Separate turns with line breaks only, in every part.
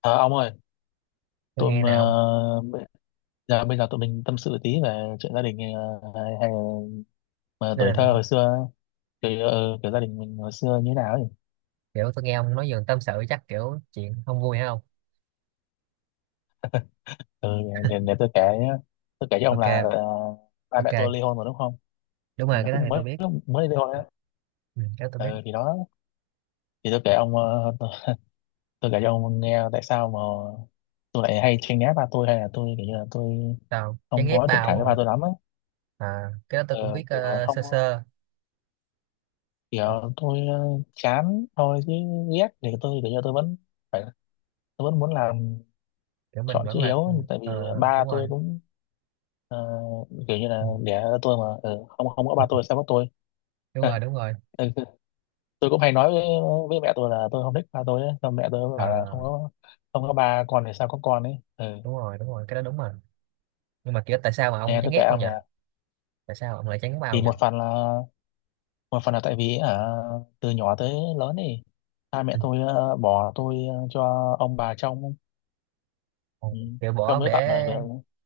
Ờ, ông ơi,
Tôi
tôi
nghe nè
mà
ông.
bây giờ tụi mình tâm sự tí về chuyện gia đình hay là
Gia
tuổi
đình hả?
thơ hồi xưa, kiểu gia đình mình hồi xưa như thế nào ấy.
Kiểu tôi nghe ông nói giường tâm sự chắc kiểu chuyện không vui hay không?
Ừ, để tôi kể nhá. Tôi kể cho ông
Ok,
là ba
ok.
mẹ tôi ly hôn rồi đúng không?
Đúng
Thì
rồi,
là
cái đó
cũng
thì tôi
mới
biết.
lúc mới ly hôn đấy.
Ừ, cái đó tôi biết.
Ừ, thì đó, thì tôi kể ông tôi kể cho ông nghe tại sao mà tôi lại hay tranh né ba tôi, hay là tôi kiểu như là tôi
Sao, chán
không
ghét
có thiện
ba ông
cảm với ba
rồi?
tôi lắm ấy.
À, cái đó tôi cũng
Ờ,
biết
kiểu không
sơ sơ.
kiểu tôi chán thôi, chứ ghét thì tôi kiểu như tôi vẫn phải, tôi vẫn muốn
Kiểu mình
chọn chữ
vẫn là, ừ,
hiếu, tại
ờ,
vì ba
đúng
tôi
rồi.
cũng ờ, kiểu như là
Ừ,
đẻ ra tôi mà, ừ, không không có ba tôi sao có tôi.
đúng
ừ,
rồi, đúng rồi.
ừ, tôi cũng hay nói với mẹ tôi là tôi không thích ba tôi ấy. Xong mẹ tôi bảo là
Ờ,
không có ba con thì sao có con ấy, ừ.
đúng rồi, đúng rồi, cái đó đúng rồi. Nhưng mà kiểu tại sao mà ông
Nè,
chán
tôi kể
ghét không
ông
nhỉ?
nè,
Tại sao ông lại chán bao
thì
nhỉ?
một phần là tại vì, à, từ nhỏ tới lớn thì ba mẹ
Ừ.
tôi bỏ tôi cho ông bà trông.
Ờ,
Ừ,
kiểu bỏ
trông
ông
tới tận là...
để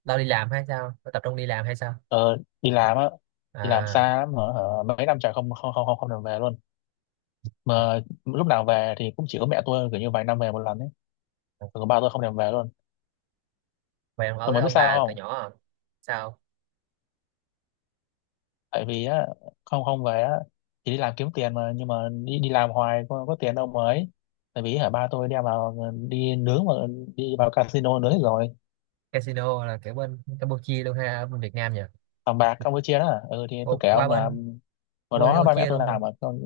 lo đi làm hay sao? Lo tập trung đi làm hay sao?
Ờ, đi làm á, đi làm
À,
xa lắm mà hả, mấy năm trời không không không không không được về luôn, mà lúc nào về thì cũng chỉ có mẹ tôi, kiểu như vài năm về một lần ấy, còn ba tôi không thèm về luôn.
vậy ông ở
Tôi
với
mới biết
ông
sao
bà từ
không,
nhỏ à? Sao?
tại vì á không không về á, thì đi làm kiếm tiền mà, nhưng mà đi đi làm hoài có tiền đâu mà ấy. Tại vì hả, ba tôi đem vào đi nướng mà, đi vào casino nướng hết rồi,
Casino là kiểu bên Campuchia luôn ha, ở bên Việt Nam nhỉ?
bằng bạc Campuchia đó, ừ. Thì tôi
Ồ,
kể
qua
ông là
bên.
hồi
Qua bên
đó ba mẹ
Campuchia
tôi
luôn hả?
làm mà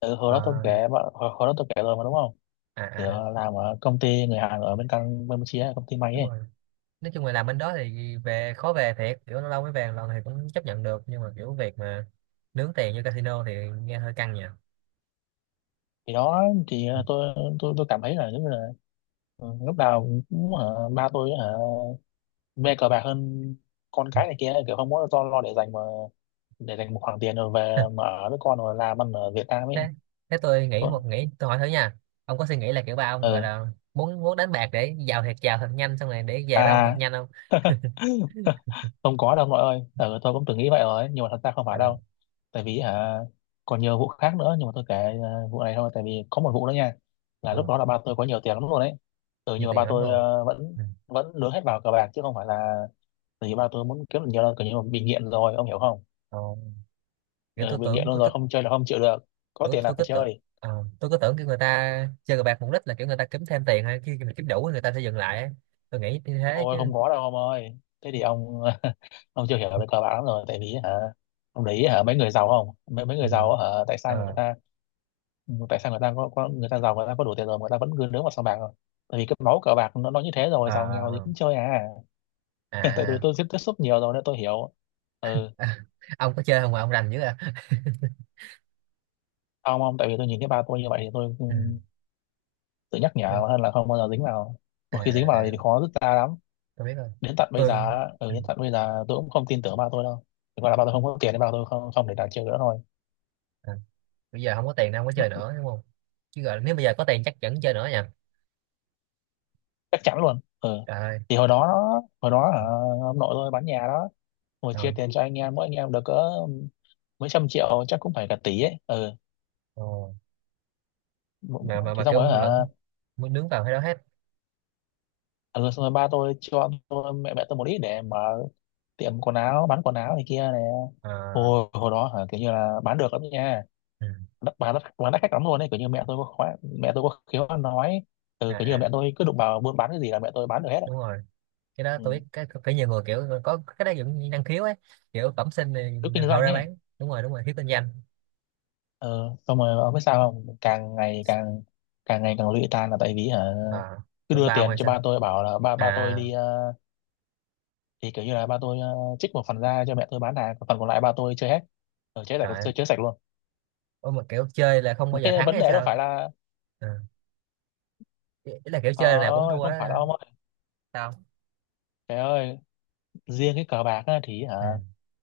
ừ, hồi đó tôi
À,
kể, hồi đó tôi kể rồi mà đúng không.
à,
Thì
à.
làm ở công ty người Hàn ở bên Campuchia, công ty may
Đúng
ấy.
rồi. Nói chung là làm bên đó thì về khó về thiệt, kiểu lâu lâu mới về một lần thì cũng chấp nhận được, nhưng mà kiểu việc mà nướng tiền như casino thì nghe hơi căng nhỉ.
Thì đó, thì tôi cảm thấy là giống như là, ừ, lúc nào cũng ba tôi mê cờ bạc hơn con cái này kia, kiểu không có lo để dành mà, để dành một khoản tiền rồi về mà ở với con rồi làm ăn ở Việt Nam
thế
ấy.
thế tôi nghĩ
Thôi
một nghĩ, tôi hỏi thử nha. Ông có suy nghĩ là kiểu ba ông gọi
ừ
là muốn muốn đánh bạc để giàu thiệt giàu thật nhanh, xong rồi để về với ông thật
à.
nhanh không?
Không có đâu mọi ơi, ừ, tôi cũng từng nghĩ vậy rồi nhưng mà thật ra không phải
À,
đâu. Tại vì hả, còn nhiều vụ khác nữa nhưng mà tôi kể vụ này thôi, tại vì có một vụ nữa nha. Là lúc
ờ,
đó là ba tôi có nhiều tiền lắm luôn đấy, ừ, nhưng
nhiều
mà ba
tiền lắm
tôi
luôn.
vẫn
Ừ.
vẫn nướng hết vào cờ bạc chứ không phải là tại vì ba tôi muốn kiếm được nhiều đâu, kiểu như là bị nghiện rồi, ông hiểu không.
Ờ, kiểu
Ừ,
tôi
bị nghiện
tưởng
luôn
có
rồi,
tức.
không chơi là không chịu được, có
tôi,
tiền là
tôi
phải
cứ tưởng.
chơi.
Tôi cứ tưởng kiểu người ta chơi cờ bạc mục đích là kiểu người ta kiếm thêm tiền, hay khi mình kiếm đủ thì người ta sẽ dừng lại ấy. Tôi nghĩ như thế
Ôi
chứ.
không có đâu ông ơi, thế thì ông ông chưa hiểu về cờ bạc lắm rồi. Tại vì hả, ông để ý hả, mấy người giàu không, mấy mấy
Ừ.
người giàu á, hả, tại sao người
Ờ.
ta... Ừ, tại sao người ta có người ta giàu, người ta có đủ tiền rồi mà người ta vẫn cứ nướng vào sòng bạc rồi, tại vì cái máu cờ bạc nó như thế rồi, giàu nghèo gì
Ờ.
cũng chơi à. Tại tôi
À,
tôi tiếp tiếp xúc nhiều rồi nên tôi hiểu. Ừ.
à. Ông có chơi không mà ông rành dữ à?
Ông tại vì tôi nhìn thấy ba tôi như vậy thì tôi, ừ,
Ừ.
tự nhắc nhở
tôi-
hơn là không bao giờ dính vào,
à,
một khi dính
à,
vào
à.
thì khó dứt ra lắm.
Tôi biết rồi.
Đến tận bây giờ
tôi
á, ừ,
ừ.
đến tận bây giờ tôi cũng không tin tưởng ba tôi đâu, chỉ gọi là ba tôi không có tiền nên ba tôi không không để đặt chơi nữa thôi.
À. Bây giờ không có tiền nên không có chơi nữa đúng không? Chứ gọi nếu bây giờ có tiền chắc vẫn chơi nữa nha.
Chắc chắn luôn, ừ.
Trời ơi.
Thì hồi đó, hồi đó, ông nội tôi bán nhà đó. Hồi chia
Đâu.
tiền cho anh em, mỗi anh em được cỡ mấy trăm triệu, chắc cũng phải cả tỷ ấy, ừ.
Ồ. mà mà
Thì
mà
xong rồi
kiểu
hả,
lẫn muốn nướng vào cái đó hết.
ừ, xong rồi ba tôi cho mẹ mẹ tôi một ít để mở tiệm quần áo, bán quần áo này kia này.
À,
Hồi Hồi đó hả, kiểu như là bán được lắm nha,
ừ.
đắt bán đắt bán đắt khách lắm luôn ấy. Kiểu như mẹ tôi có khóa, mẹ tôi có khéo ăn nói. Ừ,
À,
kiểu như là
à,
mẹ tôi cứ đụng vào buôn bán cái gì là mẹ tôi bán được hết ấy.
đúng rồi, cái đó tôi
Ừ.
biết, cái phải nhiều người kiểu có cái đó giống như năng khiếu ấy. Kiểu bẩm sinh thì
Cứ kinh
họ
doanh
ra
ấy.
bán, đúng rồi, đúng rồi, thiếu kinh doanh.
Ừ. Xong rồi ông biết sao không, càng ngày càng lụy tan là tại vì hả,
À,
cứ
tụi
đưa
bao
tiền
ngoài
cho
sao?
ba tôi bảo là ba ba tôi
À.
đi thì kiểu như là ba tôi trích một phần ra cho mẹ tôi bán hàng, còn phần còn lại ba tôi chơi hết, ở chơi sạch,
Trời ơi.
chơi sạch luôn.
Ủa mà kiểu chơi là không bao
Mà
giờ
cái
thắng
vấn
hay
đề đâu
sao?
phải là...
À, ý ý là kiểu
Ờ
chơi là cũng
ơi
thua đó
không phải đâu
hả?
ông ơi,
Sao?
trời ơi. Riêng cái cờ bạc á, thì hả,
Ừ.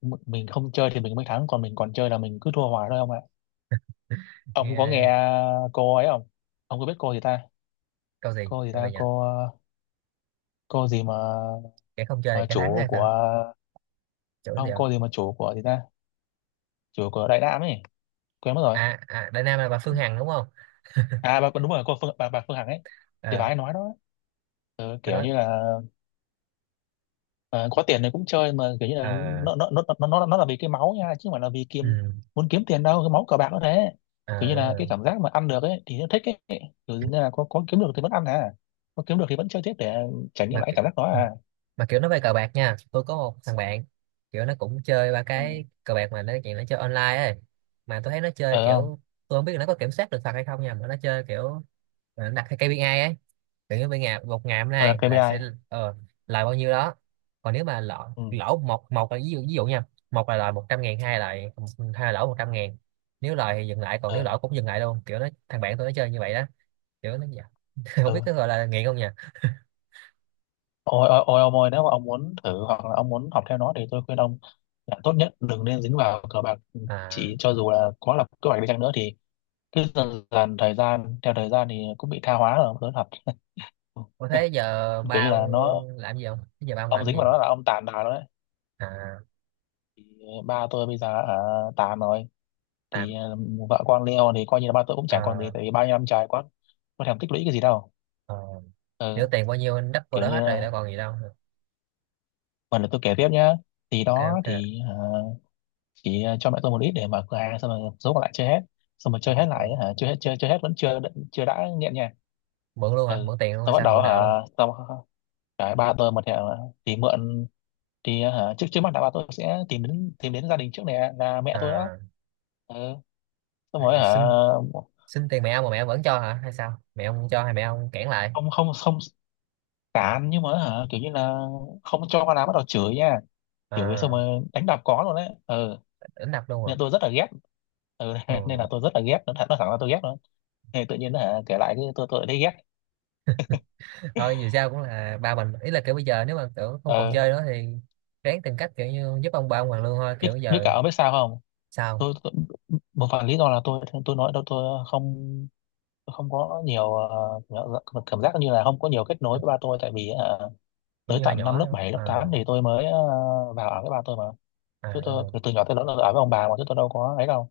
mình không chơi thì mình mới thắng, còn mình còn chơi là mình cứ thua hoài thôi ông ạ. Ông có nghe
Nghe
cô ấy không, ông có biết cô gì ta, cô gì
câu gì
ta
nhỉ?
cô cô gì mà
Cái không chơi thì
ờ,
cái thắng
chủ
hay sao?
của...
Chỗ gì
Ông,
không?
cô gì mà chủ của gì ta, chủ của Đại Nam ấy, quên mất rồi.
À, à, Đại Nam là bà Phương Hằng đúng không?
À bà, đúng rồi, bà Phương Hằng ấy. Thì bà
Ờ,
ấy nói đó, ừ,
bà
kiểu
nói.
như là, ờ, có tiền thì cũng chơi, mà kiểu như là
Ờ.
nó là vì cái máu nha chứ không phải là vì
Ừ,
muốn kiếm tiền đâu, cái máu cờ bạc nó thế. Kiểu như là cái
ờ.
cảm giác mà ăn được ấy thì nó thích ấy. Kiểu như là có kiếm được thì vẫn ăn à, có kiếm được thì vẫn chơi tiếp để trải nghiệm
mà
lại
cái-
cảm giác đó
ừ,
à.
mà kiểu nó về cờ bạc nha, tôi có một thằng bạn. Kiểu nó cũng chơi ba
Ừ.
cái cờ bạc, mà nó chuyện nó chơi online ấy. Mà tôi thấy nó chơi
Ờ không.
kiểu. Tôi không biết là nó có kiểm soát được thật hay không nha, mà nó chơi kiểu. Mà nó đặt theo KPI ấy. Kiểu như bên ngày một ngày hôm
Ờ đặt
nay là
KPI.
sẽ ờ, lời bao nhiêu đó. Còn nếu mà lỗ.
Ừ.
Lỗ một một là ví dụ, ví dụ nha. Một là lời 100.000, hai là lỗ 100.000. Nếu lời thì dừng lại, còn nếu
Ờ.
lỗ cũng dừng lại luôn, kiểu nó thằng bạn tôi nó chơi như vậy đó. Kiểu nó không biết
Ờ.
có gọi là nghiện không nha.
Ôi ôi ôi ông ơi, nếu mà ông muốn thử hoặc là ông muốn học theo nó thì tôi khuyên ông là tốt nhất đừng nên dính vào cờ bạc, ừ,
À.
chỉ cho dù là có lập kế hoạch đi chăng nữa thì cứ dần dần thời gian, theo thời gian thì cũng bị tha hóa rồi Lớn.
Ủa thế
Ừ.
giờ
Kiểu
ba
như
ông
là nó,
làm gì không? Thế giờ ba ông
ông
làm
dính
gì?
vào nó là ông tàn bà đó đấy.
À,
Thì ba tôi bây giờ ở tàn rồi,
tạm.
thì vợ con Leo thì coi như là ba tôi cũng
Ờ.
chẳng còn gì, tại vì bao nhiêu năm trời quá có thèm tích lũy cái gì đâu.
ờ,
Ừ,
Nếu tiền bao nhiêu anh đắp vô
kiểu
đó
như
hết rồi đã còn gì đâu.
phần là tôi kể tiếp nhá. Thì
Ok,
đó,
ok.
thì chỉ cho mẹ tôi một ít để mở cửa hàng, xong rồi số còn lại chơi hết. Xong rồi
Ờ,
chơi hết
đúng
lại
rồi.
hả, chơi hết, chơi chơi hết vẫn chưa, chưa đã nghiện nha.
Mượn luôn hả?
Ừ.
Mượn tiền luôn
Tôi
hay
bắt
sao?
đầu
Mượn nợ luôn.
hả, xong rồi ba tôi một thì mượn. Thì hả, trước trước mắt đã bảo tôi sẽ tìm đến, tìm đến gia đình trước này, à, là mẹ tôi đó.
À,
Ừ. Xong rồi hả,
xin xin tiền mẹ ông mà mẹ ông vẫn cho hả? Hay sao? Mẹ ông không cho hay mẹ ông cản lại?
không không không tán, nhưng mà hả, kiểu như là không cho con làm, bắt đầu chửi nha. Chửi xong
À,
rồi đánh đập có luôn đấy, ừ.
đánh đập luôn à?
Nên tôi rất là ghét. Ừ.
Ừ.
Nên là tôi rất là ghét, nó thẳng là tôi ghét luôn. Thì tự nhiên hả, kể lại cái tôi lại thấy ghét.
Thôi dù sao cũng là ba mình, ý là kiểu bây giờ nếu mà kiểu không còn
Ừ.
chơi nữa thì ráng tìm cách kiểu như giúp ông ba ông hoàn lương thôi
biết
kiểu
Biết cả,
giờ.
ông biết sao không.
Sao?
Tôi một phần lý do là tôi nói đâu, tôi không, tôi không có nhiều cảm giác như là không có nhiều kết nối với ba tôi, tại vì hả
Kiểu
tới
như hồi
tận năm
nhỏ
lớp
nữa.
7 lớp
Ờ,
8 thì tôi mới vào ở với ba tôi mà, chứ tôi từ nhỏ tới lớn là ở với ông bà mà, chứ tôi đâu có ấy đâu.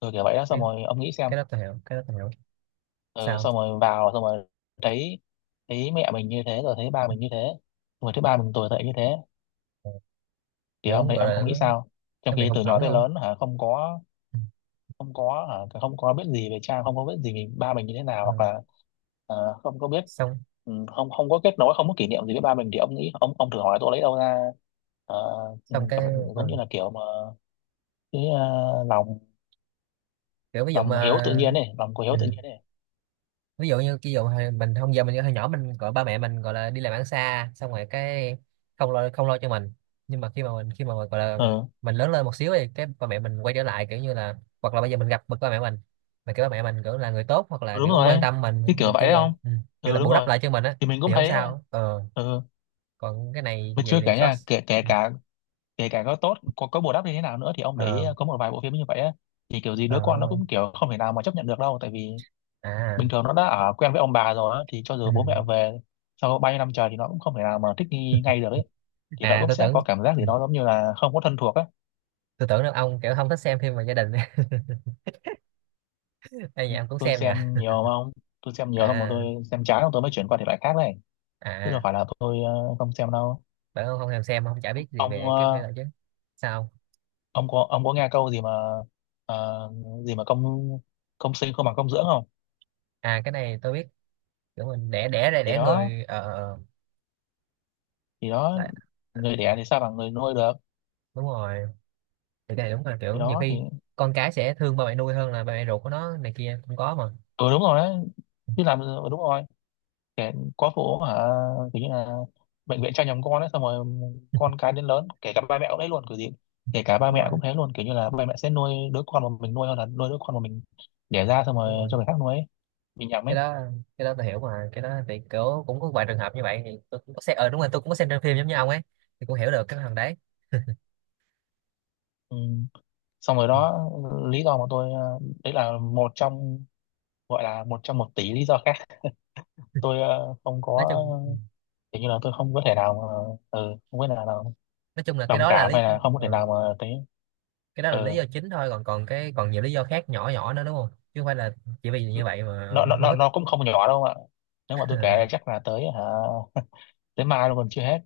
Từ kiểu vậy đó,
à,
xong rồi ông nghĩ xem.
cái đó tôi hiểu, cái đó tôi hiểu.
Ừ,
Sao?
xong rồi vào, xong rồi thấy, thấy mẹ mình như thế, rồi thấy ba mình như thế, rồi thấy ba mình tồi tệ như thế
Ờ,
thì
kiểu
ông thấy,
gọi là
ông nghĩ
nó,
sao, trong
nó bị
khi
hụt
từ nhỏ
hẫng
tới
luôn.
lớn hả không có, không có hả? Không có biết gì về cha, không có biết gì về ba mình như thế nào,
Ờ,
hoặc là không có biết.
xong
Ừ, không không có kết nối, không có kỷ niệm gì với ba mình thì ông nghĩ, ông thử hỏi tôi lấy đâu ra uh,
xong cái
giống
ờ,
như là kiểu mà cái lòng,
kiểu ví dụ
lòng hiếu tự
mà.
nhiên này, lòng của hiếu
Ừ,
tự nhiên này.
ví dụ như ví dụ hồi mình không giờ mình hồi nhỏ mình gọi ba mẹ mình gọi là đi làm ăn xa, xong rồi cái không lo không lo cho mình, nhưng mà khi mà mình khi mà gọi là
Ừ
mình lớn lên một xíu thì cái ba mẹ mình quay trở lại kiểu như là, hoặc là bây giờ mình gặp bậc ba mẹ mình, mà cái ba mẹ mình kiểu là người tốt hoặc là
đúng
kiểu
rồi
quan
ấy,
tâm mình
cái kiểu
kiểu,
vậy
kiểu,
đấy không.
ừ, kiểu là
Ừ đúng
bù đắp
rồi,
lại cho mình á
thì mình cũng
thì không
thấy.
sao, ờ,
Ừ.
còn cái này
Mà chưa
vậy thì
kể
khó.
nha, kể kể
Ừ.
cả, kể cả có tốt có bù đắp như thế nào nữa thì ông để ý
Ờ.
có một vài bộ phim như vậy á, thì kiểu gì
Ờ,
đứa con nó cũng kiểu không thể nào mà chấp nhận được đâu, tại vì
à,
bình thường nó đã ở quen với ông bà rồi á, thì cho
ừ.
dù bố mẹ về sau bao nhiêu năm trời thì nó cũng không thể nào mà thích nghi ngay được ấy, thì nó
À,
cũng
tôi
sẽ
tưởng.
có cảm giác gì
Ừ,
đó giống như là không có thân thuộc á.
tôi tưởng là ông kiểu không thích xem phim về gia đình. Đây nhà ông cũng
Tôi
xem nha.
xem nhiều mà ông, tôi xem nhiều xong rồi
À,
tôi xem chán rồi tôi mới chuyển qua thể loại khác này, chứ đâu
à,
phải là tôi không xem đâu.
bởi ông không thèm xem ông chả biết gì
Ông
về cái phim đó chứ. Sao?
ông có nghe câu gì mà ờ, gì mà công, công sinh không bằng công dưỡng không.
À, cái này tôi biết. Kiểu mình đẻ đẻ ra
thì
đẻ
đó
người ờ
thì đó, người đẻ thì sao bằng người nuôi được.
Đúng rồi. Thì cái này đúng là kiểu nhiều
Thì
khi con cái sẽ thương ba mẹ nuôi hơn là ba mẹ ruột của nó này kia cũng có mà.
ừ đúng rồi đấy, chứ làm, ừ, đúng rồi. Kẻ có phụ hả, kiểu như là bệnh viện cho nhầm con ấy, xong rồi con cái đến lớn kể cả ba mẹ cũng đấy luôn kiểu gì. Kể cả ba
Đúng
mẹ
rồi,
cũng thế luôn, kiểu như là ba mẹ sẽ nuôi đứa con mà mình nuôi hơn là nuôi đứa con mà mình đẻ ra xong
đúng
rồi
rồi,
cho người khác nuôi ấy. Mình nhầm
cái
ấy.
đó cái đó tôi hiểu. Mà cái đó thì kiểu cũng có vài trường hợp như vậy thì tôi cũng có xem, đúng rồi, tôi cũng có xem trên phim giống như ông ấy. Thì cũng hiểu được cái thằng đấy.
Ừ. Xong rồi đó, lý do mà tôi đấy là một trong, gọi là một trong một tỷ lý do khác. Tôi không
Nói
có,
chung, ừ,
kiểu như là tôi không có thể nào mà, ừ, không biết là
nói chung là cái
đồng
đó là
cảm,
lý.
hay là không có thể
ờ,
nào mà thấy.
cái đó
Ừ.
là lý do chính thôi còn còn cái còn nhiều lý do khác nhỏ nhỏ nữa đúng không, chứ không phải là chỉ vì như vậy mà
nó
ông
nó
không
nó
thích.
nó cũng không nhỏ đâu ạ, nếu mà tôi kể chắc là tới hả, tới mai luôn còn chưa hết.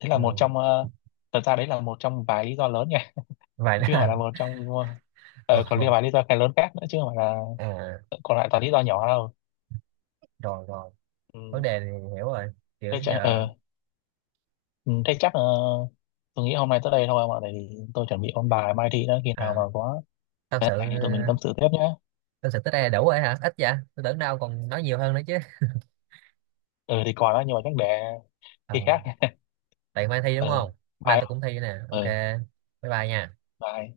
Thế là một
Ừ.
trong thật ra đấy là một trong vài lý do lớn nha.
Vậy
Chứ không phải
là
là một trong
Ờ,
còn
ờ.
liên vài lý do cái lớn khác nữa, chứ không phải là
À,
còn lại toàn lý do nhỏ đâu.
rồi, rồi, vấn
Ừ.
đề này hiểu rồi kiểu
Thế chắc
giờ.
ừ, thế chắc ờ, tôi nghĩ hôm nay tới đây thôi mà, tại vì tôi chuẩn bị ôn bài mai thi đó. Khi nào
À,
mà có
tâm
cái
sự,
này thì tụi mình tâm sự tiếp nhé.
tâm sự tới đây là đủ rồi hả? Ít vậy tôi tưởng đâu còn nói nhiều hơn nữa chứ.
Ừ thì còn đó nhưng mà chắc để
Ờ,
khi khác.
tại mai thi
Ừ,
đúng không? Mai
bye.
tôi cũng thi nè. Ok,
Ừ,
bye, bye nha.
bye.